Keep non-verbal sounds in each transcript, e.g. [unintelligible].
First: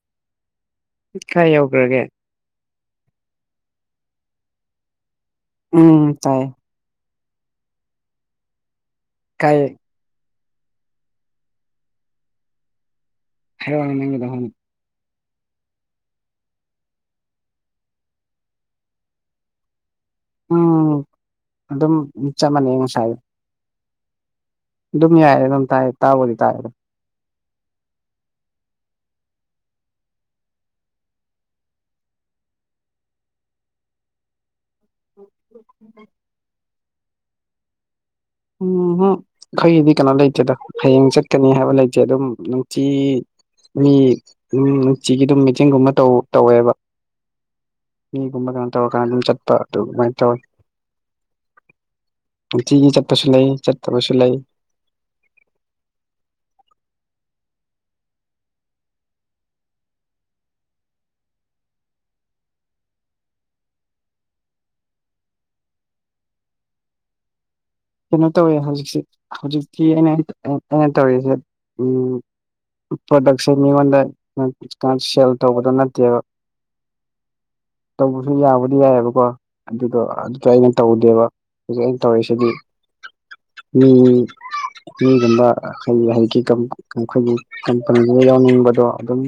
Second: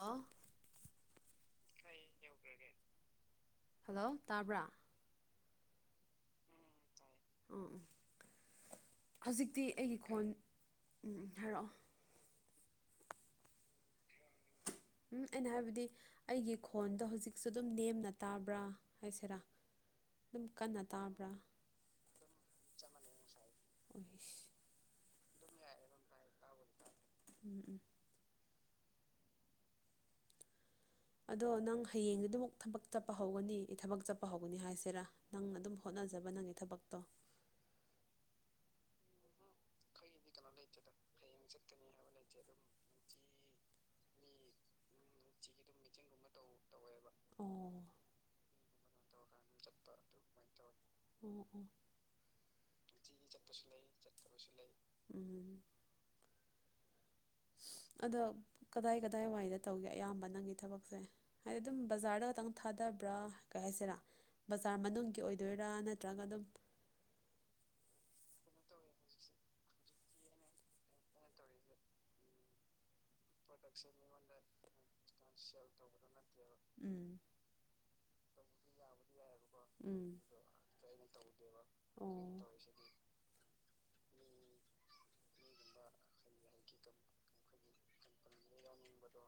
ꯑ ꯠ ꯈꯥꯏ ꯌꯧꯈ꯭ꯔꯒꯦ ꯍꯜꯂꯣ ꯇꯥꯕ꯭ꯔꯥ ꯎꯝ ꯇꯥꯏꯌꯦ ꯎꯝ ꯎ ꯀꯥꯏ ꯍꯧꯖꯤꯛꯇꯤ ꯑꯩꯒꯤ ꯈꯣꯟ ꯎꯝ ꯍꯥꯏꯔꯛꯑꯣ ꯍꯅꯦ ꯅꯪꯒꯗ ꯎꯝ ꯑꯩꯅ ꯍꯥꯏꯕꯗꯤ ꯑꯩꯒꯤ ꯈꯣꯟꯗꯣ ꯍꯧꯖꯤꯛꯁꯨ ꯑꯗꯨꯝ ꯅꯦꯝꯅ ꯇꯥꯕ꯭ꯔꯥ ꯍꯥꯏꯁꯤꯔꯥ ꯑꯗꯨꯝ ꯀꯟꯅ ꯎꯝ ꯇꯥꯕ꯭ꯔꯥ ꯑꯗꯨꯝ ꯆꯞ ꯃꯥꯟꯅꯩ ꯉꯁꯥꯏ ꯑꯗꯨꯝ ꯌꯥꯏꯌ‌ꯦ ꯑꯗꯨꯝ ꯇꯥꯏ ꯇꯥꯕꯨꯗꯤ ꯇꯥꯏꯑꯦꯗꯣ ꯎꯝ ꯎꯝ ꯑꯗꯣ ꯅꯪ ꯍꯌꯦꯡꯗꯤ ꯑꯗꯨ ꯑꯃꯨꯛ ꯊꯕꯛ ꯆꯠꯄ ꯍꯧꯒꯅꯤ ꯑꯩ ꯊꯕꯛ ꯆꯠꯄ ꯍꯧꯒꯅꯤ ꯍꯥꯏꯁꯦ ꯁꯦꯔꯥ ꯅꯪ ꯑꯗꯨꯝ ꯍꯣꯠꯅꯖꯕ ꯅꯪꯒꯤ ꯊꯕꯛꯇꯣ ꯎꯝ [unintelligible] ꯑꯩꯈꯣꯏꯒꯤꯗꯤ ꯀꯩꯅꯣ ꯂꯩꯇꯦꯗ ꯍꯌꯦꯡ ꯆꯠꯀꯅꯤ ꯍꯥꯏꯕ ꯂꯩꯇꯦ ꯑꯗꯨꯝ ꯅꯨꯡꯇꯤ ꯃꯤ ꯎꯝ ꯅꯨꯡꯇꯤꯒꯤ ꯑꯗꯨꯝ ꯃꯤꯇꯤꯡꯡꯒꯨꯝꯕ ꯇꯧ ꯇꯧꯋꯦꯕ ꯑꯣ ꯃꯤꯒꯨꯝꯕ ꯀꯩꯅꯅ ꯇꯧꯔꯀꯥꯟꯗ ꯑꯗꯨꯝ ꯆꯠꯄ ꯑꯗꯨꯃꯥꯏꯅ ꯇꯧꯋꯤ ꯑꯝ ꯑꯝ ꯅꯨꯡꯇꯤꯒꯤ ꯆꯠꯄꯁꯨ ꯂꯩ ꯆꯠꯇꯕꯁꯨ ꯂꯩ ꯎꯝ ꯑꯗꯣ ꯀꯗꯥꯏ ꯀꯗꯥꯏꯋꯥꯏꯗ ꯇꯧꯒꯦ ꯑꯌꯥꯝꯕ ꯅꯪꯒꯤ ꯊꯕꯛꯁꯦ ꯍꯥꯏꯗꯤ ꯑꯗꯨꯝ ꯕꯖꯥꯔꯗ ꯈꯛꯇꯪ ꯊꯥꯗꯕ꯭ꯔꯥ ꯀꯩ ꯍꯥꯏꯁꯤꯔꯥ ꯕꯖꯥꯔ ꯃꯅꯨꯡꯒꯤ ꯑꯣꯏꯗꯣꯏꯔꯥ ꯅꯠꯇ꯭ꯔꯒ ꯑꯗꯨꯝ ꯀꯩꯅꯣ ꯇꯧꯋꯦ ꯍꯧꯖꯤꯛꯁꯤ ꯍꯧꯖꯤꯛꯇꯤ ꯑꯩꯅ ꯑꯩꯅ ꯇꯧꯔꯤꯁꯦ ꯎꯝ ꯄ꯭ꯔꯗꯛꯁꯦ ꯃꯤꯉꯣꯟꯗ ꯁꯦꯜ ꯇꯧꯕꯗꯣ ꯅꯠꯇꯦꯕ ꯎꯝ ꯇꯧꯕꯁꯨ ꯌꯥꯕꯨꯗꯤ ꯌꯥꯏꯑꯕꯀꯣ ꯑꯗꯨꯗꯣ ꯎꯝ ꯑꯗꯨꯗꯣ ꯑꯩꯅ ꯇꯧꯗꯦꯕ ꯍꯧꯖꯤꯛ ꯑꯩꯅ ꯑꯣ ꯇꯧꯔꯤꯁꯤꯗꯤ ꯃꯤ ꯃꯤꯒꯨꯝꯕ ꯍꯥꯏ ꯍꯧ [unintelligible] ꯑꯩꯈꯣꯏꯒꯤ ꯀꯝꯄꯅꯤ ꯑꯃ ꯌꯥꯎꯅꯤꯡꯕꯗꯣ ꯑꯗꯨꯝ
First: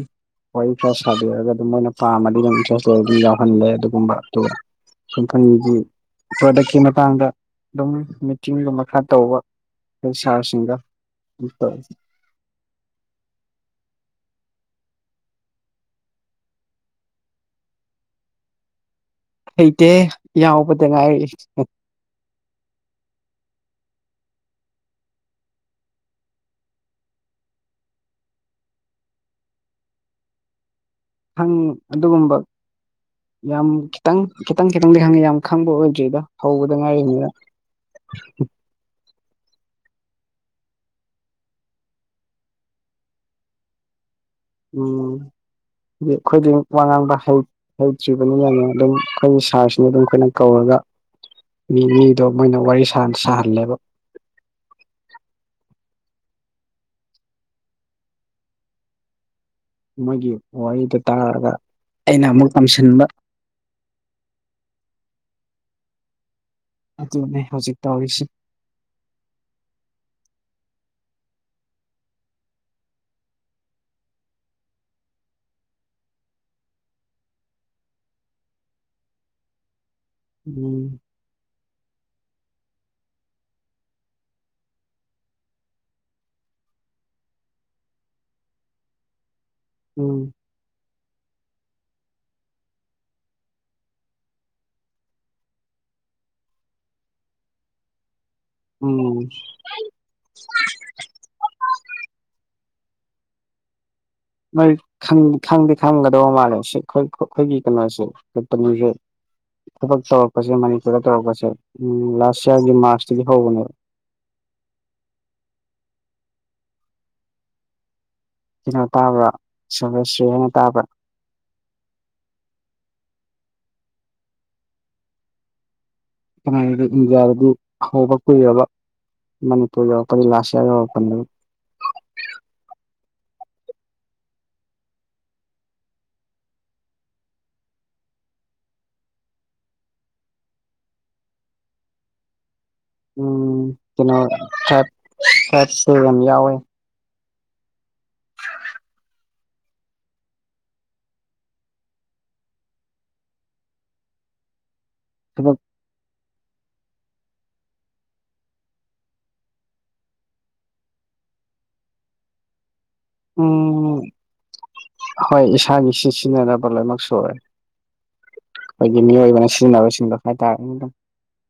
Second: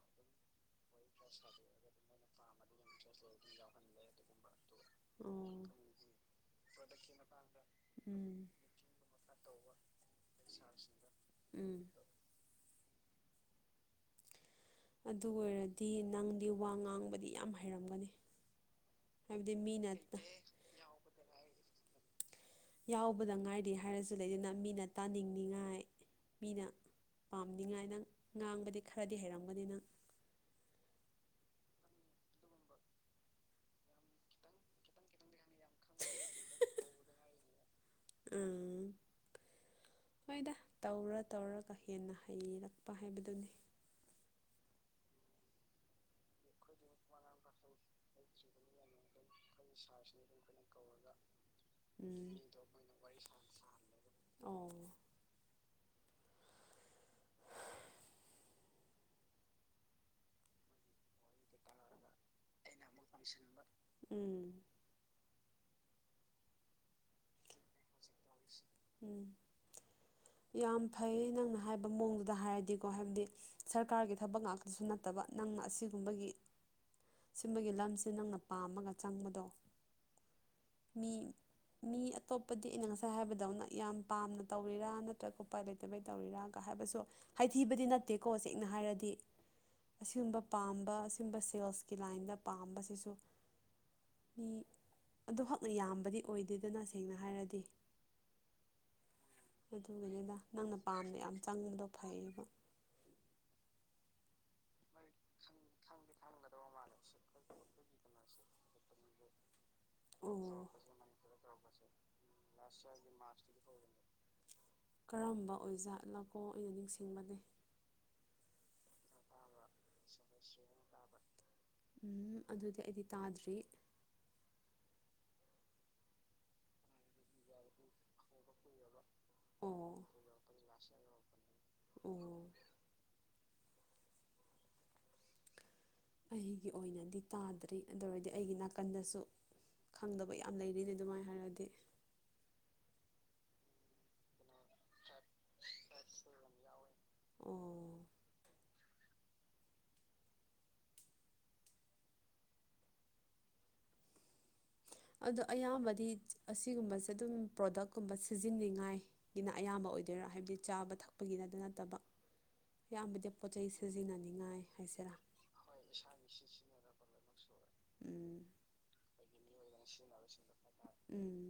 ꯋꯔꯤ ꯈꯔꯥ ꯁꯥꯕꯤꯔꯒ ꯑꯗꯨꯝ ꯃꯣꯏꯅ ꯄꯥꯝꯃꯗꯤ ꯑꯗꯨꯝ ꯏꯟꯇꯔꯦꯁ ꯂꯩꯔꯗꯤ ꯑꯗꯨꯝ ꯌꯥꯎꯍꯜꯂꯦ ꯑꯗꯨꯒꯨꯝꯕ ꯑꯗꯨ ꯑꯣ ꯀꯝꯄꯅꯤꯒꯤ [unintelligible] ꯄ꯭ꯔꯗꯛꯀꯤ ꯃꯇꯥꯡꯗ ꯑꯗꯨꯝ ꯎꯝ ꯆꯤꯡꯒꯨꯝꯕ ꯈꯔꯥ ꯇꯧꯕ ꯑꯩꯈꯣꯏ ꯁꯥꯔꯁꯤꯡꯒ ꯎꯝ ꯑꯗꯨ ꯑꯣꯏꯔꯗꯤ ꯅꯪꯗꯤ ꯋꯥ ꯉꯥꯡꯕꯗꯤ ꯌꯥꯝ ꯍꯩꯔꯝꯒꯅꯤ ꯍꯥꯏꯕꯗꯤ ꯃꯤꯅ ꯍꯩꯇꯦꯍ‌ꯦ ꯌꯥꯎꯕꯗ ꯉꯥꯏꯔꯤ ꯌꯥꯎꯕꯗ ꯉꯥꯏꯔꯤ ꯍꯥꯏꯔꯁꯨ ꯂꯩꯗꯅ ꯃꯤꯅ ꯇꯥꯅꯤꯡꯅꯤꯉꯥꯏ ꯃꯤꯅ ꯄꯥꯝꯅꯤꯡꯉꯥꯏ ꯅꯪ ꯉꯥꯡꯕꯗꯤ ꯈꯔꯗꯤ ꯍꯩꯔꯝꯒꯅꯤ ꯅꯪ ꯈꯪ ꯑꯗꯨꯒꯨꯝꯕ ꯌꯥꯝ ꯈꯤꯇꯪ ꯈꯤꯇꯪ ꯈꯤꯇꯪꯗꯤ ꯈꯪꯉꯤ ꯌꯥꯝ ꯈꯪꯕ ꯑꯣꯏꯗ꯭ꯔꯤꯗ ꯍꯧꯕꯗ ꯉꯥꯏꯔꯤꯃꯤꯅ ꯎꯝ ꯍꯣꯏꯗ ꯇꯧꯔ ꯇꯧꯔꯒ ꯍꯦꯟꯅ ꯍꯩꯔꯛꯄ ꯍꯥꯏꯕꯗꯨꯅꯤ ꯎꯝ ꯑꯩꯈꯣꯏꯗꯤ ꯋꯥ ꯉꯥꯡꯕ ꯍꯩ ꯍꯩꯇ꯭ꯔꯤꯕꯅꯤꯅꯅꯦ ꯑꯗꯨꯝ ꯑꯩꯈꯣꯏꯒꯤ ꯁꯥꯔꯁꯤꯅ ꯑꯗꯨꯝ ꯑꯩꯈꯣꯏꯅ ꯀꯧꯔꯒ ꯃꯤ ꯃꯤꯗꯣ ꯎꯝ ꯃꯣꯏꯅ ꯋꯥꯔꯤ ꯁꯥ ꯁꯥꯍꯜꯂꯦꯕ ꯑꯣ [unintelligible] ꯃꯣꯏꯒꯤ ꯋꯥꯔꯤꯗꯨ ꯇꯥꯔꯒ ꯑꯩꯅ ꯑꯃꯨꯛ ꯇꯝꯁꯤꯟꯕ ꯏꯁꯤꯟꯕ ꯎꯝ ꯑꯗꯨꯅꯦ ꯍꯧꯖꯤꯛ ꯇꯧꯔꯤꯁꯤ ꯎꯝ ꯌꯥꯝ ꯐꯩꯌ‌ꯦ ꯅꯪꯅ ꯍꯥꯏꯕ ꯃꯑꯣꯡꯗꯨꯗ ꯍꯥꯏꯔꯗꯤꯀꯣ ꯍꯥꯏꯕꯗꯤ ꯁꯔꯀꯥꯔꯒꯤ ꯊꯕꯛ ꯉꯥꯛꯇꯁꯨ ꯅꯠꯇꯕ ꯅꯪꯅ ꯑꯁꯤꯒꯨꯝꯕꯒꯤ ꯁꯤꯝꯕꯒꯤ ꯂꯝꯁꯦ ꯅꯪꯅ ꯄꯥꯝꯃꯒ ꯆꯪꯕꯗꯣ ꯎꯝ ꯃꯤ ꯃꯤ ꯑꯇꯣꯞꯄꯗꯤ ꯑꯩꯅ ꯉꯁꯥꯏ ꯍꯥꯏꯕꯗꯧꯅ ꯌꯥꯝ ꯄꯥꯝꯅ ꯇꯧꯔꯤꯔꯥ ꯅꯠꯇ꯭ꯔꯒ ꯎꯄꯥꯏ ꯂꯩ ꯀꯃꯩ ꯇꯧꯔꯤꯔꯥꯒ ꯍꯥꯏꯕꯁꯨ ꯍꯥꯏꯊꯤꯕꯗꯤ ꯅꯠꯇꯦꯀꯣ ꯁꯦꯡꯅ ꯍꯥꯏꯔꯗꯤ ꯎꯝ ꯑꯁꯤꯒꯨꯝꯕ ꯄꯥꯝꯕ ꯑꯁꯤꯒꯨꯝꯕ ꯁꯦꯜꯁꯀꯤ ꯂꯥꯏꯟꯗ ꯄꯥꯝꯕꯁꯤꯁꯨ ꯃꯤ ꯑꯗꯨꯈꯛꯅ ꯌꯥꯝꯕꯗꯤ ꯑꯣꯏꯗꯦꯗꯅ ꯁꯦꯡꯅ ꯍꯥꯏꯔꯗꯤ ꯎꯝ ꯑꯗꯨꯒꯤꯅꯤꯗ ꯅꯪꯅ ꯄꯥꯝꯗ ꯌꯥꯝ ꯆꯪꯕꯗꯣ ꯐꯩꯌꯦꯕ ꯃꯣꯏ ꯈꯪꯗꯤꯠꯈꯪꯒꯗꯧꯕ ꯃꯥꯜꯂꯦ ꯁꯤꯈ ꯑꯩꯈꯣꯏꯒꯤ ꯀꯩꯅꯣꯁꯦ [unintelligible] ꯊꯕꯛ ꯇꯧꯔꯛꯄꯖꯦ ꯑꯣ ꯃꯅꯤꯄꯨꯔꯗ ꯇꯧꯔꯛꯄꯁꯦ ꯂꯥꯁ ꯏ꯭ꯌꯥꯔꯒꯤ ꯃꯥꯔꯁꯇꯒꯤ ꯍꯧꯕꯅꯦꯕ ꯀꯔꯝꯕ ꯑꯣꯏꯖꯥꯠꯂꯒꯣ ꯑꯩꯅ ꯅꯤꯡꯁꯤꯡꯕꯅꯦ ꯀꯩꯅꯣ ꯇꯥꯕ꯭ꯔꯥ [unintelligible] ꯍꯥꯏꯅ ꯇꯥꯕ꯭ꯔꯥ ꯎꯝ ꯑꯗꯨꯗꯤ ꯑꯩꯗꯤ ꯇꯥꯗ꯭ꯔꯤ [unintelligible] ꯏꯟꯗꯤꯌꯥꯗꯗꯤ ꯍꯧꯕ ꯀꯨꯏꯔꯕ ꯃꯅꯤꯄꯨꯔ ꯑꯣ ꯌꯧꯔꯛꯄꯅꯤ ꯂꯥꯁ ꯏꯌꯥꯔ ꯌꯧꯔꯛꯄꯅꯤꯗ ꯑꯣ ꯑꯩꯒꯤ ꯑꯣꯏꯅꯗꯤ ꯇꯥꯗ꯭ꯔꯤ ꯑꯗꯨ ꯑꯣꯏꯔꯗꯤ ꯑꯩꯒꯤ ꯅꯥꯀꯟꯗꯁꯨ ꯈꯪꯗꯕ ꯌꯥꯝ ꯂꯩꯔꯤꯅꯦ ꯑꯗꯨꯃꯥꯏꯅ ꯍꯥꯏꯔꯗꯤ ꯎꯝ ꯀꯩꯅꯣ [unintelligible] ꯇ꯭ꯔꯥꯏꯞꯁꯨ ꯌꯥꯝ ꯌꯥꯎꯋꯦ [unintelligible] ꯑꯣ ꯑꯗꯣ ꯑꯗꯨ ꯑꯌꯥꯝꯕꯗꯤ ꯑꯁꯤꯒꯨꯝꯕꯁꯦ ꯑꯗꯨꯝ ꯄ꯭ꯔꯣꯗꯛꯀꯨꯝꯕ ꯁꯤꯖꯤꯟꯅꯅꯤꯡꯉꯥꯏ ꯒꯤꯅ ꯑꯌꯥꯝꯕ ꯑꯣꯏꯗꯣꯏꯔꯥ ꯍꯥꯏꯕꯗꯤ ꯆꯥꯕ ꯊꯛꯄꯒꯤꯅꯠꯇ ꯅꯠꯇꯕ ꯑꯌꯥꯝꯕꯗꯤ ꯄꯣꯠ ꯆꯩꯩ ꯎꯝ ꯁꯤꯖꯤꯟꯅꯅꯤꯉꯥꯏ ꯍꯥꯏꯁꯤꯔꯥ [inaudible] ꯍꯣꯏ ꯏꯁꯥꯒꯤ ꯁꯤ ꯁꯤꯖꯤꯟꯅꯅꯕ ꯂꯣꯏꯅꯃꯛ ꯁꯨꯔꯦ ꯎꯝ ꯑꯩꯈꯣꯏꯒꯤ ꯃꯤꯑꯣꯏꯕꯅ ꯁꯤꯖꯤꯟꯅꯕꯁꯤꯡꯗꯣ ꯍꯥꯏꯇꯥꯔꯦ ꯎꯝ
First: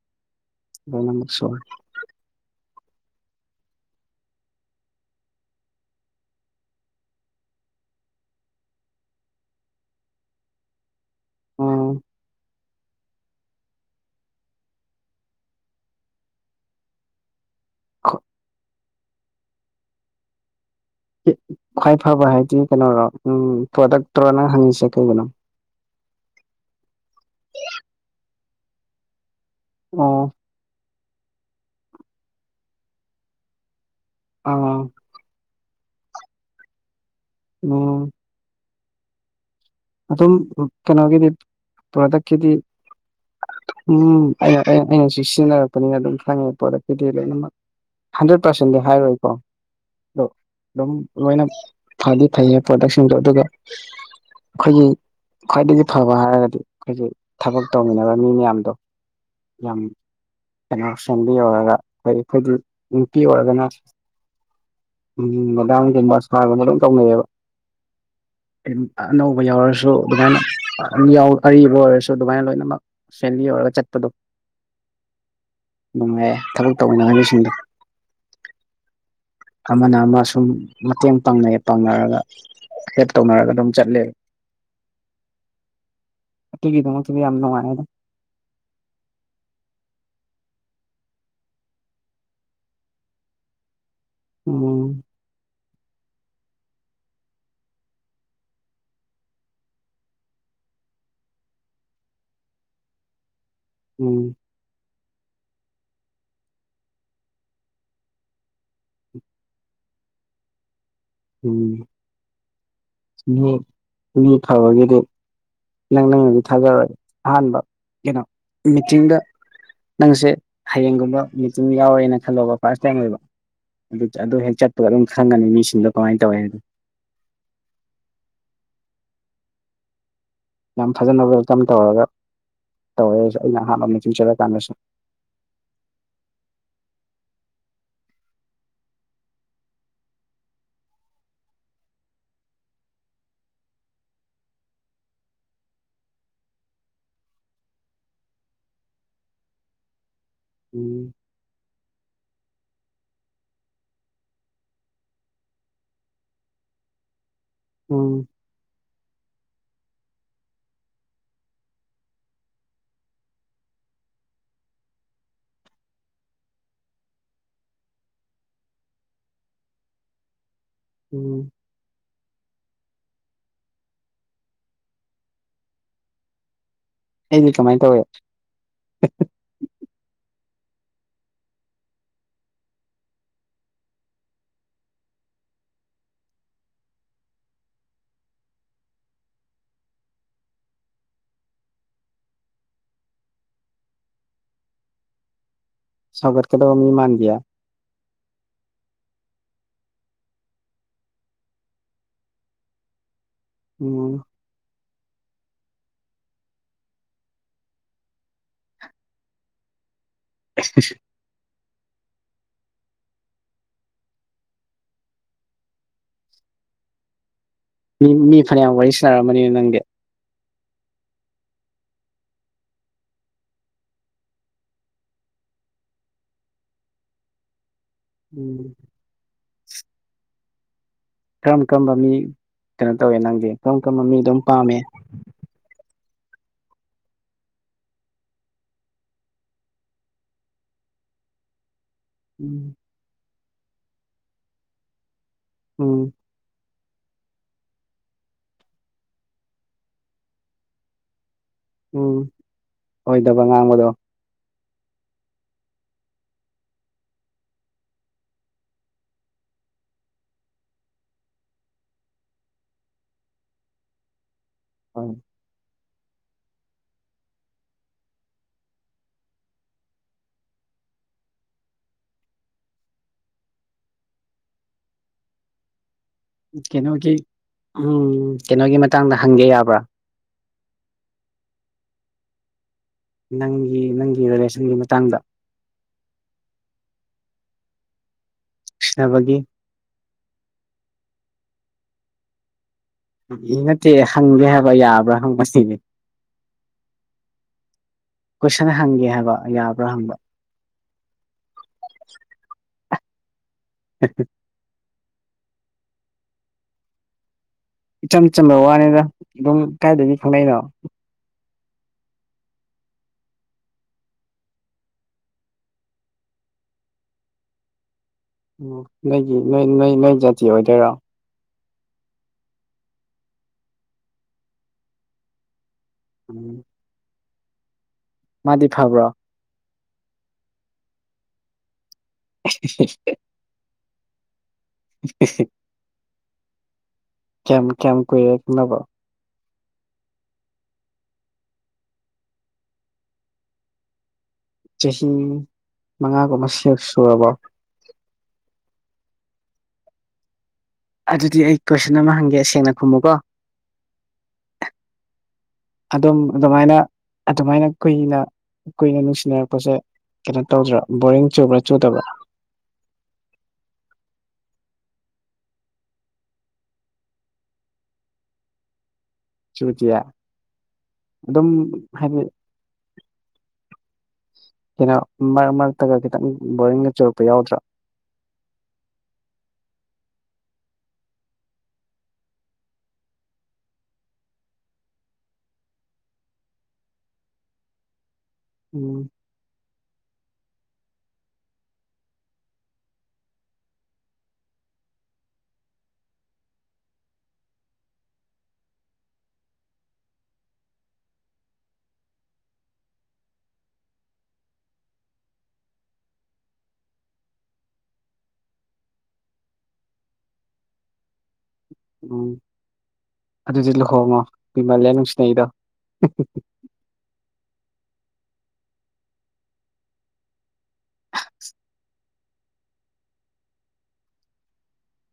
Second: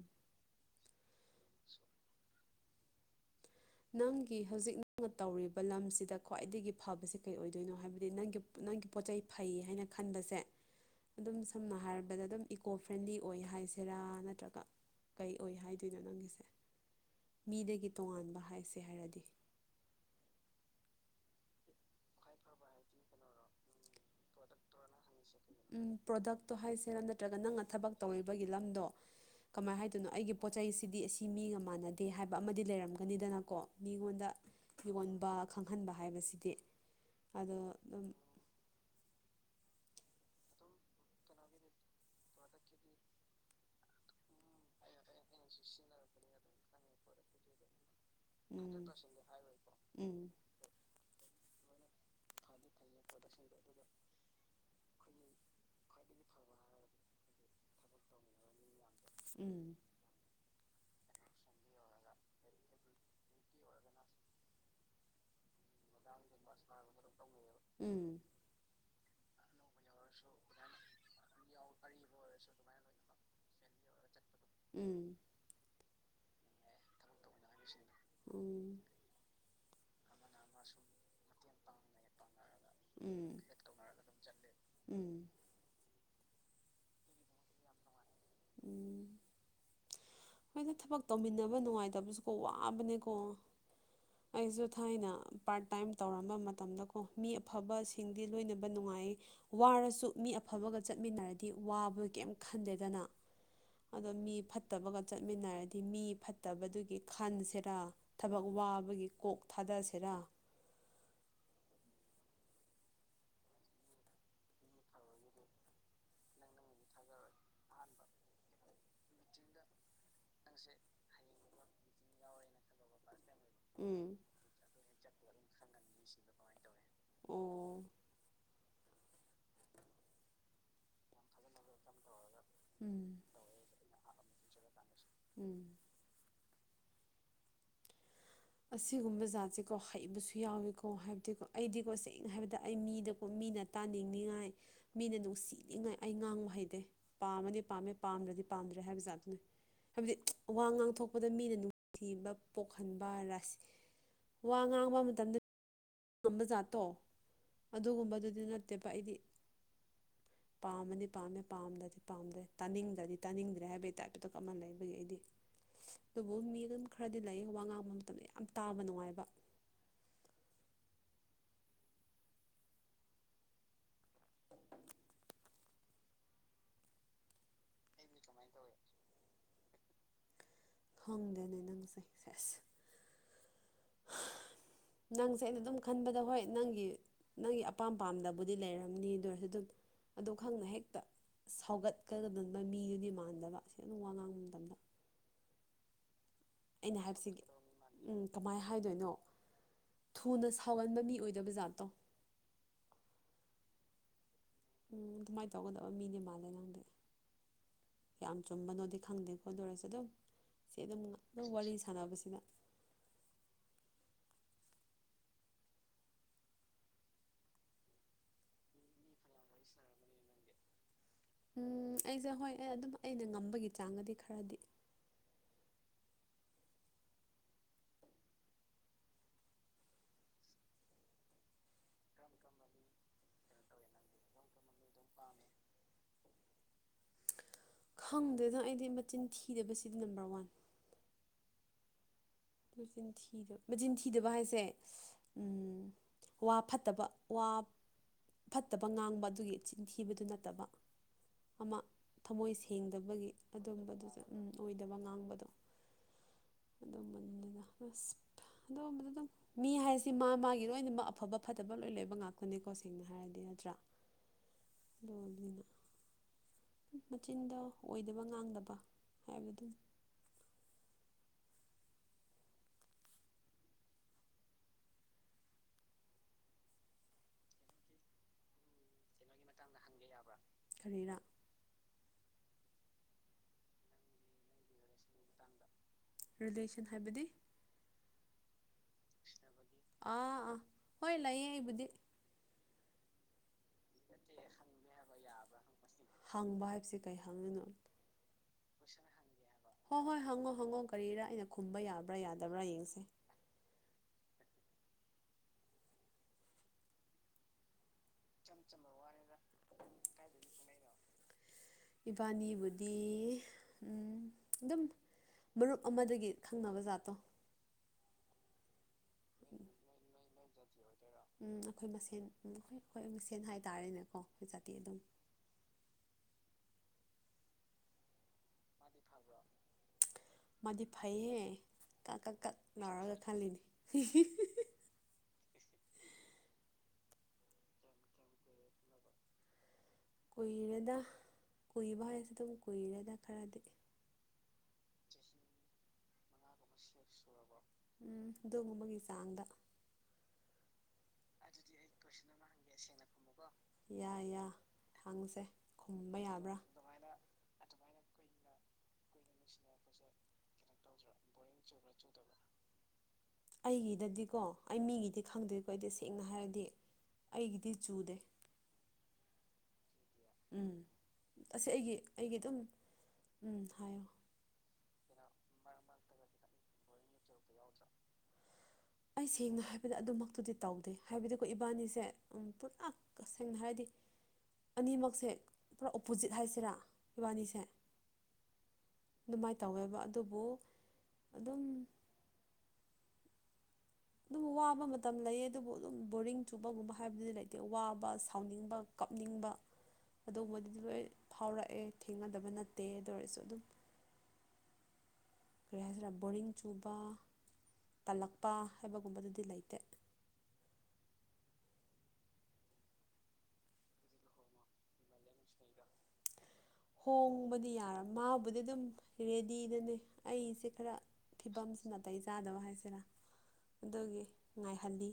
ꯅꯪꯒꯤ ꯍꯧꯖꯤꯛ ꯅꯪꯅ ꯇꯧꯔꯤꯕ ꯂꯝꯁꯤꯗ ꯈ꯭ꯋꯥꯏꯗꯒꯤ ꯐꯕꯁꯤ ꯀꯩ ꯑꯣꯏꯗꯣꯏꯅꯣ ꯍꯥꯏꯕꯗꯤ ꯅꯪꯒꯤ ꯅꯪꯒꯤ ꯄꯣꯠꯆꯩ ꯐꯩ ꯍꯥꯏꯅ ꯈꯟꯕꯁꯦ [inaudible] ꯑꯗꯨꯝ ꯁꯝꯅ ꯎꯝ ꯍꯥꯏꯔꯕꯗ ꯑꯗꯨꯝ ꯏꯀꯣ ꯐ꯭ꯔꯦꯟꯂꯤ ꯑꯣꯏ ꯍꯥꯏꯁꯤꯔꯥ ꯅꯠꯇ꯭ꯔꯒ ꯀꯩ ꯑꯣꯏ ꯍꯥꯏꯗꯣꯏꯅꯣ ꯅꯪꯒꯤꯁꯦ ꯃꯤꯗꯒꯤ ꯇꯣꯉꯥꯟꯕ ꯍꯥꯏꯁꯦ ꯍꯥꯏꯔꯗꯤ ꯈ꯭ꯋꯥꯏ ꯐꯕ ꯍꯥꯏꯗꯤ ꯀꯩꯅꯔꯣ ꯎꯝ ꯄ꯭ꯔꯣꯗꯛꯇꯔꯣ ꯅꯪ ꯍꯪꯉꯤꯁꯦ ꯀꯩꯒꯤꯅꯣ ꯎꯝ ꯄ꯭ꯔꯣꯗꯛꯇꯣ ꯍꯥꯏꯁꯦꯔꯥ ꯅꯠꯇ꯭ꯔꯒ ꯅꯪꯅ ꯊꯕꯛ ꯇꯧꯔꯤꯕꯒꯤ ꯂꯝꯗꯣ ꯀꯃꯥꯏꯅ ꯍꯥꯏꯗꯣꯏꯅꯣ ꯑꯣ ꯑꯩꯒꯤ ꯄꯣꯠ ꯆꯩꯩꯁꯤꯗꯤ ꯑꯁꯤ ꯃꯤꯒ ꯃꯥꯟꯅꯗꯦ ꯍꯥꯏꯕ ꯑꯃꯗꯤ ꯂꯩꯔꯝꯒꯅꯤꯗꯅꯀꯣ ꯃꯤꯉꯣꯟꯗ ꯑꯥ ꯌꯣꯟꯕ ꯈꯪꯍꯟꯕ ꯍꯥꯏꯕꯁꯤꯗꯤ ꯑꯗꯣ ꯎꯝ ꯑꯗꯨꯝ ꯑꯗꯨꯝ ꯀꯩꯅꯣꯒꯤꯗꯤ ꯄ꯭ꯔꯗꯛꯀꯤꯗꯤ ꯎꯝ ꯑꯩꯅ ꯑꯩꯅ ꯁꯤ ꯁꯤꯖꯤꯟꯅꯔꯛꯄꯅꯤꯅ ꯑꯗꯨꯝ ꯈꯪꯉꯦ ꯄꯔꯗꯛꯀꯤꯗꯤ ꯂꯣꯏꯅꯃꯛ ꯍꯟꯗ꯭ꯔꯦꯠ ꯄꯥꯔꯁꯦꯟꯗꯤ ꯍꯥꯏꯔꯣꯏꯏꯀꯣ ꯑꯗꯣ ꯎꯝ ꯑꯗꯨꯝ ꯂꯣꯏꯅ ꯐꯗꯤ ꯐꯩꯌꯦ ꯄ꯭ꯔꯗꯛꯁꯤꯡꯗꯣ ꯑꯗꯨꯒ ꯑꯩꯈꯣꯏꯒꯤ ꯈ꯭ꯋꯥꯏꯗꯒꯤ ꯐꯕ ꯍꯥꯏꯔꯒꯗꯤ ꯑꯩꯈꯣꯏꯒꯤ ꯊꯕꯛ ꯇꯧꯃꯤꯟꯅꯕ ꯃꯤ ꯃꯌꯥꯝꯗꯣ [inaudible] ꯎꯝ ꯌꯥꯝ ꯀꯩꯅꯣ ꯁꯦꯝꯕꯤ ꯑꯣꯏꯔꯒ ꯑꯩꯈꯣꯏ ꯅꯨꯄꯤ ꯑꯣꯏꯔꯒꯅ ꯎꯝ [unintelligible] [inaudible] ꯎꯝ ꯑꯅꯧꯕ ꯌꯥꯎꯔꯁꯨ ꯑꯗꯨꯃꯥꯏꯅ ꯑꯔꯤꯕ ꯑꯣꯏꯔꯁꯨ ꯑꯗꯨꯃꯥꯏꯅ ꯂꯣꯏꯅꯃꯛ ꯁꯦꯟꯗꯤ ꯑꯣꯏꯔꯒ ꯆꯠꯄꯗꯣ ꯎꯝ ꯅꯨꯡꯉꯥꯏꯌꯦ ꯊꯕꯛ ꯇꯧꯃꯤꯟꯅꯤ ꯉꯥꯏ ꯃꯤꯁꯤꯡꯗꯣ [unintelligible] ꯎꯝ ꯑꯃꯅ ꯑꯃ ꯁꯨꯝ ꯃꯇꯦꯡ ꯄꯥꯡꯅꯩꯌꯦ ꯄꯥꯡꯅꯔꯒ ꯍꯦꯞ ꯎꯝ ꯎꯝ ꯇꯧꯅꯔꯒ ꯑꯗꯨꯝ ꯆꯠꯂꯦ [inaudible] ꯎꯝ ꯑꯗꯨꯒꯤꯗꯉꯛꯇ ꯌꯥꯝꯅꯨꯡꯉꯥꯏ ꯎꯝ [inaudible] ꯍꯣꯏꯗ ꯊꯕꯛ ꯇꯧꯃꯤꯟꯅꯕ ꯅꯨꯡꯉꯥꯏꯇꯕꯁꯨꯀꯣ ꯋꯥꯕꯅꯦꯀꯣ ꯑꯩꯁꯨ ꯎꯝ ꯊꯥꯏꯅ ꯄꯥꯔ꯭ꯠ ꯇꯥꯏꯝ ꯇꯧꯔꯝꯕ ꯃꯇꯝꯗꯀꯣ ꯃꯤ ꯑꯐꯕꯁꯤꯡꯗꯤ ꯂꯣꯏꯅꯕ ꯅꯨꯡꯉꯥꯏ ꯋꯥꯔꯁꯨ ꯃꯤ ꯑꯐꯕꯒ ꯆꯠꯃꯤꯟꯅꯔꯗꯤ ꯋꯥꯕ ꯀꯩꯝ ꯈꯟꯗꯦꯗꯅ ꯑꯗꯣ ꯎꯝ ꯃꯤ ꯐꯠꯇꯕꯒ ꯆꯠꯃꯤꯟꯅꯔꯗꯤ ꯃꯤ ꯐꯠꯇꯕꯗꯨꯒꯤ ꯈꯟꯁꯦꯔꯥ ꯊꯕꯛ ꯋꯥꯕꯒꯤ ꯀꯣꯛ ꯊꯥꯗꯑꯁꯤꯔꯥ ꯎꯝ ꯃꯤ ꯃꯤ ꯊꯥꯑꯣꯒꯦꯗ ꯅꯪ ꯅꯪꯅꯗꯤ ꯊꯥꯖꯔꯒꯦ ꯑꯍꯥꯟꯕ ꯀꯩꯅꯣ ꯃꯤꯇꯤꯡꯗ ꯅꯪꯁꯦ ꯍꯌꯦꯡꯒꯨꯝꯕ ꯃꯤꯆꯤꯡ ꯌꯥꯎꯔꯦꯅ ꯈꯜꯂꯣꯕ ꯐꯥꯔꯁ ꯇꯥꯏꯝ ꯑꯣꯏꯕ ꯎꯝ ꯑꯗꯨ ꯍꯦꯛ ꯆꯠꯄꯒ ꯑꯗꯨꯝ ꯈꯪꯒꯅꯤ ꯃꯤꯁꯤꯡꯗꯣ ꯀꯃꯥꯏꯅ ꯇꯧꯋꯦ ꯍꯥꯏꯗꯣ ꯑꯣ ꯌꯥꯝ ꯐꯖꯅ ꯋꯦꯜ ꯀꯝ ꯇꯧꯔꯒ ꯎꯝ ꯇꯧꯋꯦꯁꯨ ꯑꯩꯅ ꯑꯍꯥꯟꯕ ꯃꯤꯇꯤꯡ ꯆꯠꯂꯀꯥꯅꯗꯁꯨ ꯎꯝ ꯑꯁꯤꯒꯨꯝꯕ ꯖꯥꯠꯁꯦꯀꯣ ꯍꯩꯕꯁꯨ ꯌꯥꯎꯋꯦꯀꯣ ꯍꯥꯏꯕꯗꯤꯀꯣ ꯑꯩꯗꯤꯀꯣ ꯁꯦꯡꯅ ꯍꯥꯏꯕꯗ ꯑꯩ ꯃꯤꯗꯀꯣ ꯃꯤꯅ ꯇꯥꯅꯤꯡꯅꯤꯡꯉꯥꯏ ꯃꯤꯅ ꯅꯨꯡꯁꯤꯅꯤꯡꯉꯥꯏ ꯑꯩ ꯉꯥꯡꯕ ꯍꯩꯇꯦ ꯄꯥꯝꯃꯗꯤ ꯄꯥꯝꯃꯦ ꯄꯥꯝꯗ꯭ꯔꯗꯤ ꯄꯥꯝꯗ꯭ꯔꯦ ꯍꯥꯏꯕꯖꯥꯠ ꯑꯗꯨꯅꯤ ꯍꯥꯏꯕꯗꯤ ꯋꯥ ꯎꯝ ꯉꯥꯡꯊꯣꯛꯄꯗ ꯃꯤꯅ ꯅꯨꯡꯁꯤꯕ ꯄꯣꯛꯍꯟꯕ ꯋꯥ ꯉꯥꯡꯕ ꯃꯇꯝꯗ ꯉꯝꯕꯖꯥꯠꯇꯣ ꯎꯝ ꯑꯗꯨꯒꯨꯝꯕꯗꯨꯗꯤ ꯅꯠꯇꯦꯕ ꯑꯩꯗꯤ [inaudible] ꯄꯥꯝꯃꯗꯤ ꯄꯥꯝꯃꯦ ꯄꯥꯝꯗ꯭ꯔꯗꯤ ꯄꯥꯝꯗ꯭ꯔꯦ ꯇꯥꯅꯤꯡꯗ꯭ꯔꯗꯤ ꯇꯥꯅꯤꯡꯗ꯭ꯔꯦ ꯍꯥꯏꯕꯒꯤ ꯇꯥꯏꯞꯇꯨꯇꯗ ꯀ ꯑꯃ ꯂꯩꯕꯒꯤ ꯑꯩꯗꯤ ꯑꯗꯨꯕꯨ ꯃꯤ ꯑꯗꯨꯝ ꯈꯔꯗꯤ ꯂꯩ ꯋꯥ ꯉꯥꯡꯕ ꯃꯇꯝꯗ ꯌꯥꯝ ꯇꯥꯕ ꯅꯨꯡꯉꯥꯏꯕ ꯎꯝ ꯑꯩꯗꯤ ꯀꯃꯥꯏꯅ ꯇꯧꯋꯦ ꯈꯪꯗꯦꯅꯦ ꯅꯪꯁꯦ ꯁꯦꯁ [inaudible] ꯅꯪꯁꯦ ꯑꯩꯅ ꯑꯗꯨꯝ ꯈꯟꯕꯗ ꯍꯣꯏ ꯅꯪꯒꯤ ꯅꯪꯒꯤ ꯑꯄꯥꯝ ꯄꯥꯝꯗꯕꯨꯗꯤ ꯂꯩꯔꯝꯅꯤ ꯑꯗꯨ ꯑꯣꯏꯔꯁꯨ ꯑꯗꯨꯝ ꯑꯗꯨ ꯈꯪꯅ ꯍꯦꯛꯇ ꯁꯥꯎꯒꯠꯀꯗꯗꯕ ꯃꯤꯗꯨꯗꯤ ꯃꯥꯟꯗꯕ ꯁꯤ ꯑꯗꯨꯝ ꯋꯥ ꯉꯥꯡꯕ ꯃꯇꯝꯗ ꯁꯥꯎꯒꯠꯀꯗꯕ ꯃꯤ ꯑꯩꯅ ꯃꯥꯟꯗꯤꯌꯦ ꯍꯥꯏꯕꯁꯤꯒꯦ ꯎꯝ ꯀꯃꯥꯏꯅ ꯍꯥꯏꯗꯣꯏꯅꯣ ꯊꯨꯅ ꯁꯥꯎꯒꯟꯕ ꯃꯤ ꯑꯣꯏꯗꯕ ꯖꯥꯠꯇꯣ ꯎꯝ [unintelligible] ꯎꯝ ꯑꯗꯨꯃꯥꯏꯅ ꯇꯧꯒꯗꯕ ꯃꯤꯅꯦ ꯃꯥꯜꯂꯦ ꯅꯪꯗꯤ ꯀꯌꯥꯝ ꯆꯨꯝꯕꯅꯣꯗꯤ ꯈꯪꯗꯦ ꯈꯣꯠꯇꯣꯔꯁꯦ ꯑꯗꯨꯝ ꯁꯤ ꯑꯗꯨꯝ ꯑꯗꯨꯝ ꯋꯥꯔꯤ ꯁꯥꯟꯅꯕꯁꯤꯗ ꯅꯪ ꯃꯤ ꯐꯅꯌꯥꯝ ꯋꯥꯔꯤ ꯁꯥꯟꯅꯔꯃꯅꯤꯅ ꯅꯪꯗꯤ ꯎꯝ ꯑꯩꯁꯦ ꯍꯣꯏ ꯑꯗꯨꯝ ꯑꯩꯅ ꯉꯝꯕꯒꯤ ꯆꯥꯡꯒꯗꯤ ꯈꯔꯗꯤ ꯎꯝ [unintelligible] ꯀꯔꯝ ꯀꯔꯝꯕ ꯃꯤ ꯀꯩꯅꯣ ꯇꯧꯋꯦ ꯅꯪꯗꯤ ꯀꯔꯝ ꯀꯔꯝꯕ ꯃꯤ ꯑꯗꯨꯝ ꯄꯥꯝꯃꯦ ꯄꯥꯃꯤ ꯈꯪꯗꯦꯗ ꯑꯩꯗꯤ ꯃꯆꯤꯟ ꯊꯤꯗꯕꯁꯤꯗꯤ ꯅꯝꯕꯔ ꯋꯥꯟ ꯎꯝ [unintelligible] ꯃꯆꯤꯟ ꯊꯤꯗꯕ ꯃꯆꯤꯟ ꯊꯤꯗꯕ ꯍꯥꯏꯁꯦ ꯎꯝ ꯋꯥ ꯐꯠꯇꯕ ꯋꯥ ꯐꯠꯇꯕ ꯉꯥꯡꯕ ꯑꯗꯨꯒꯤ ꯆꯤꯟꯊꯤꯕꯗꯨ ꯅꯠꯇꯕ ꯑꯃ ꯎꯝ ꯊꯃꯣꯏ ꯁꯦꯡꯗꯕꯒꯤ ꯑꯣꯏꯗꯕ ꯉꯥꯡꯕꯗꯣ ꯑꯗꯨꯝꯕꯗꯨꯁꯨ ꯑꯣꯏꯗꯕ ꯉꯥꯡꯕꯗꯣ ꯑꯗꯨ ꯃꯨꯗꯅ ꯑꯁ [unintelligible] ꯃꯤ ꯍꯥꯏꯁꯤ ꯃꯥ ꯃꯥꯒꯤ ꯂꯣꯏꯅꯃꯛ ꯑꯐꯕ ꯐꯠꯇꯕ ꯂꯣꯏ ꯂꯩꯕ ꯉꯥꯛꯇꯅꯤꯀꯣ ꯁꯤ ꯁꯦꯡꯅ ꯍꯥꯏꯔꯗꯤ ꯅꯠꯇ꯭ꯔꯥ ꯑꯗꯨ ꯑꯗꯨꯅ ꯃꯆꯤꯟꯗ ꯑꯣꯏꯗꯕ ꯉꯥꯡꯗꯕ ꯍꯥꯏꯕꯗꯨ ꯑꯗꯨꯝ ꯀꯩꯅꯣꯒꯤ ꯎꯝ ꯀꯩꯅꯣꯒꯤ ꯃ ꯇꯥꯡꯅ ꯍꯪꯉꯦ ꯌꯥ꯭ꯔꯥ ꯀꯔꯤꯔ ꯅꯪꯒꯤ ꯅꯪꯒꯤ ꯔꯤꯂꯦꯁꯟꯒꯤ ꯃꯇꯥꯡꯗ ꯔꯤꯂꯦꯁꯟ ꯍꯥꯏꯕꯗꯤ ꯅꯕꯒꯤ ꯑꯥ ꯑꯥ ꯍꯣꯏ ꯂꯩꯌꯦ ꯑꯩꯕꯨꯗꯤ ꯏ ꯅꯠꯇꯦ ꯍꯪꯒꯦ ꯍꯥꯏꯕ ꯌꯥꯕ꯭ꯔꯥ ꯍꯪꯕꯁꯤꯅꯦ ꯍꯥꯡꯕ ꯍꯥꯏꯕꯕꯁꯤꯦ ꯀꯩ ꯍꯪꯉꯤꯅꯣ ꯀꯣꯏꯁꯟ ꯍꯪꯒꯦ ꯍꯥꯏꯕ ꯌꯥꯕ꯭ꯔꯥ ꯍꯣꯏ ꯍꯪꯕ ꯍꯣꯏ ꯍꯪꯉꯣ ꯍꯪꯉꯣ ꯀꯔꯤꯔꯥ ꯑꯩꯅ ꯈꯨꯝꯕ ꯌꯥꯕ꯭ꯔꯥ ꯌꯥꯗꯕ꯭ꯔꯥ ꯌꯦꯡꯁꯦ ꯍꯝ ꯍ ꯏꯆꯝ ꯆꯝꯕ ꯋꯥꯅꯤꯅ ꯑꯗꯨꯝ ꯀꯗꯥꯥꯏꯗꯒꯤ ꯈꯪꯂꯛꯏꯅꯣ ꯏꯕꯥꯅꯤꯕꯨꯗꯤ ꯎꯝ ꯑꯦꯝ ꯃꯔꯨꯞ ꯑꯃꯗꯒꯤ ꯈꯪꯅꯕ ꯖꯥꯠꯇꯣ ꯎ ꯅꯣꯏꯒꯤ ꯅꯣꯏ ꯅꯣꯏ ꯅꯣꯏ ꯖꯥꯇꯤ ꯑꯣꯏꯗꯣꯏꯔꯣ ꯎ ꯑꯩꯈꯣꯏ ꯃꯁꯦꯟ ꯑꯩꯈꯣꯏ ꯑꯩꯈꯣꯏ ꯃꯁꯦꯟ ꯍꯥꯏꯇꯥꯔꯦꯅꯦꯀꯣ ꯑꯩꯈꯣꯏ ꯖꯥꯇꯤ ꯑꯗꯨꯝ ꯎꯝ ꯃꯥꯗꯤ ꯐꯕ꯭ꯔꯣ ꯃꯗꯤ ꯐꯩꯌꯦꯦ ꯀꯛ ꯀꯛ ꯀꯛ ꯂꯥꯎꯔꯒ ꯈꯜꯂꯤꯅꯤ ꯁꯤ ꯀꯌꯥꯝ ꯀꯌꯥꯝ ꯀꯨꯏꯔꯦꯅꯕ ꯀꯨꯏꯔꯦꯅ ꯀꯨꯏꯕ ꯍꯥꯏꯔꯁꯨ ꯑꯗꯨꯝ ꯀꯨꯏꯔꯦꯅ ꯈꯔꯗꯤ ꯆꯍꯤ ꯃꯉꯥꯒꯨꯝꯕ ꯁꯨꯔꯕꯣ ꯎꯝ ꯑꯗꯨꯒꯣꯨꯝꯕꯒꯤ ꯆꯥꯡꯗ ꯑꯩ ꯑꯗꯨꯗꯤ ꯀꯣꯏꯁꯟ ꯑꯃ ꯍꯪꯒꯦ ꯁꯦꯡꯅ ꯈꯨꯝꯃꯨꯀꯣ ꯑꯩꯣꯏꯦ ꯌꯥꯏ ꯌꯥ ꯍꯪꯁꯦ ꯑꯗꯨꯝ ꯈꯨꯝꯕ ꯌꯥꯕ꯭ꯔꯥ ꯑꯗꯨꯃꯥꯏꯅ ꯑꯗꯨꯃꯥꯏꯅ ꯀꯨꯏꯅ ꯀꯨꯏꯅ ꯅꯨꯡꯁꯤꯅꯔꯛꯄꯁꯦ ꯀꯩꯅꯣ ꯇꯧꯗ꯭ꯔꯥ ꯕꯣꯔꯤꯡ ꯆꯨꯕ꯭ꯔꯥ ꯆꯨꯗꯕ꯭ꯔꯥ ꯑꯩꯒꯤꯗꯗꯤꯀꯣ ꯑꯩ ꯃꯤꯒꯤꯗꯤ ꯈꯪꯗꯦꯀꯣ ꯑꯩꯗꯤ ꯁꯦꯡꯅ ꯍꯥꯏꯔꯗꯤ ꯑꯩꯒꯤꯗꯤ ꯆꯨꯗꯦ ꯆꯨꯇꯌꯥ ꯎꯝ ꯑꯁꯤꯁ ꯑꯩꯒꯤ ꯑꯩꯒꯤ ꯑꯗꯨꯝ ꯎꯝ ꯍꯥꯏꯌꯣ ꯀꯩꯅꯣ ꯃꯔꯛ ꯃꯔꯛꯇꯒ ꯈꯤꯇꯪ ꯕꯣꯔꯤꯡꯒ ꯆꯨꯔꯛꯄ ꯌꯥꯎꯗ꯭ꯔꯥ [unintelligible] ꯑꯩ ꯁꯦꯡꯅ ꯍꯥꯏꯕꯗ ꯑꯗꯨꯃꯛꯇꯨꯗꯤ ꯇꯧꯗꯦ ꯍꯥꯏꯕꯗꯤꯀꯣ ꯏꯕꯥꯅꯤꯁꯦ ꯄꯨꯂꯞ ꯀꯁꯅ ꯍꯥꯏꯗ ꯑꯅꯤꯃꯛꯁꯦ ꯄꯨꯔꯥ ꯑꯣꯄꯣꯖꯤꯠ ꯍꯥꯏꯁꯤꯔꯥ ꯏꯕꯥꯅꯤꯁꯦ ꯎꯝ ꯑꯗꯨꯃꯥꯏꯅ ꯇꯧꯋꯦꯕ ꯑꯗꯨꯕꯨ ꯑꯗꯨꯝ ꯑꯗꯨꯝ ꯋꯥꯕ ꯃꯇꯝ ꯂꯩꯌꯦ ꯑꯗꯨꯕꯨ ꯑꯗꯨꯝ ꯕꯣꯔꯤꯡ ꯆꯨꯕꯒꯨꯝꯕ ꯍꯥꯏꯕꯗꯨꯗꯤ ꯂꯩꯇꯦ ꯋꯥꯕ ꯁꯥꯎꯅꯤꯡꯕ ꯀꯞꯅꯤꯡꯕ ꯑꯗꯨꯒꯕꯗꯨꯗꯤ ꯂꯣꯏ ꯐꯥꯎꯔꯛꯑꯦ ꯊꯦꯡꯅꯗꯕ ꯅꯠꯇꯦ ꯑꯗꯨ ꯑꯣꯏꯔꯁꯨ ꯑꯗꯨꯝ ꯀꯔꯤ ꯍꯥꯏꯁꯤꯔꯥ ꯕꯣꯔꯤꯡ ꯆꯨꯕ ꯇꯜꯂꯛꯄ ꯍꯥꯏꯕꯒꯨꯝꯕꯗꯗꯤ ꯂꯩꯇꯦ ꯎꯝ ꯑꯗꯨꯗꯤ ꯂꯨꯍꯣꯡꯉꯣ ꯀꯨꯏꯃꯜꯂꯦ ꯅꯨꯡꯁꯤꯅꯩꯗꯣ ꯍꯣꯡꯕꯗꯤ ꯌꯥꯔ ꯃꯥꯕꯨꯗꯤ ꯑꯗꯨꯝ ꯔꯦꯗꯤꯗꯅꯦ ꯑꯩꯁꯦ ꯈꯔ ꯐꯤꯕꯝꯁꯤ ꯅꯥꯇꯩ ꯆꯥꯗꯕ ꯍꯥꯏꯁꯤꯔꯥ ꯑꯗꯨꯒꯤ ꯉꯥꯏꯍꯜꯂꯤ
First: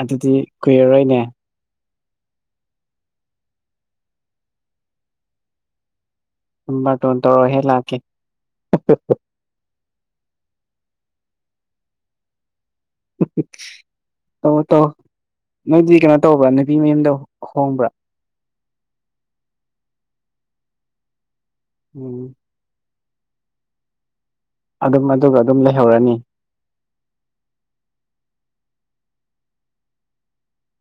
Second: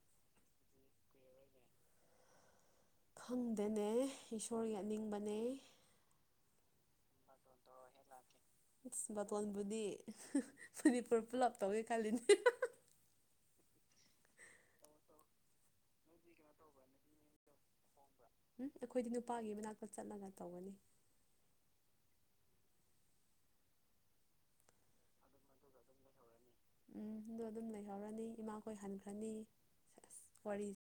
ꯑꯗꯨꯗꯤ ꯀꯨꯏꯔꯔꯣꯏꯅꯦ ꯈꯪꯗꯦꯅꯦ ꯏꯁꯣꯔꯒꯤ ꯑꯅꯤꯡꯕꯅꯦ ꯕꯥꯔꯇꯣꯟ ꯇꯧꯔ ꯍꯦꯛ ꯂꯥꯛꯀꯦ ꯃꯥ ꯐꯀꯣꯟꯕꯨꯗꯤ ꯃꯅꯤꯄꯨꯔ ꯄꯨꯂꯞ ꯇꯧꯋꯦ ꯈꯜꯂꯤꯅꯦ ꯇꯧ ꯇꯧ ꯅꯣꯏꯗꯤ ꯀꯩꯅꯣ ꯇꯧꯕ꯭ꯔ ꯅꯨꯄꯤ ꯃꯌꯨꯝꯗ ꯍꯣꯡꯕ꯭ꯔꯥ ꯎꯝ ꯑꯩꯈꯣꯏꯗꯤ ꯅꯨꯄꯥꯒꯤ ꯃꯅꯥꯛꯇ ꯆꯠꯂꯒ ꯇꯧꯒꯅꯤ ꯎꯝ ꯑꯗꯨꯝ ꯑꯗꯨꯒ ꯑꯗꯨꯝ ꯂꯩꯍꯧꯔꯅꯤ ꯎꯝ ꯑꯗꯨ ꯑꯗꯨꯝ ꯂꯩꯍꯧꯔꯅꯤ ꯏꯃꯥꯈꯣꯏ ꯍꯟꯈ꯭ꯔꯅꯤ ꯑꯁ ꯋꯥꯔꯤ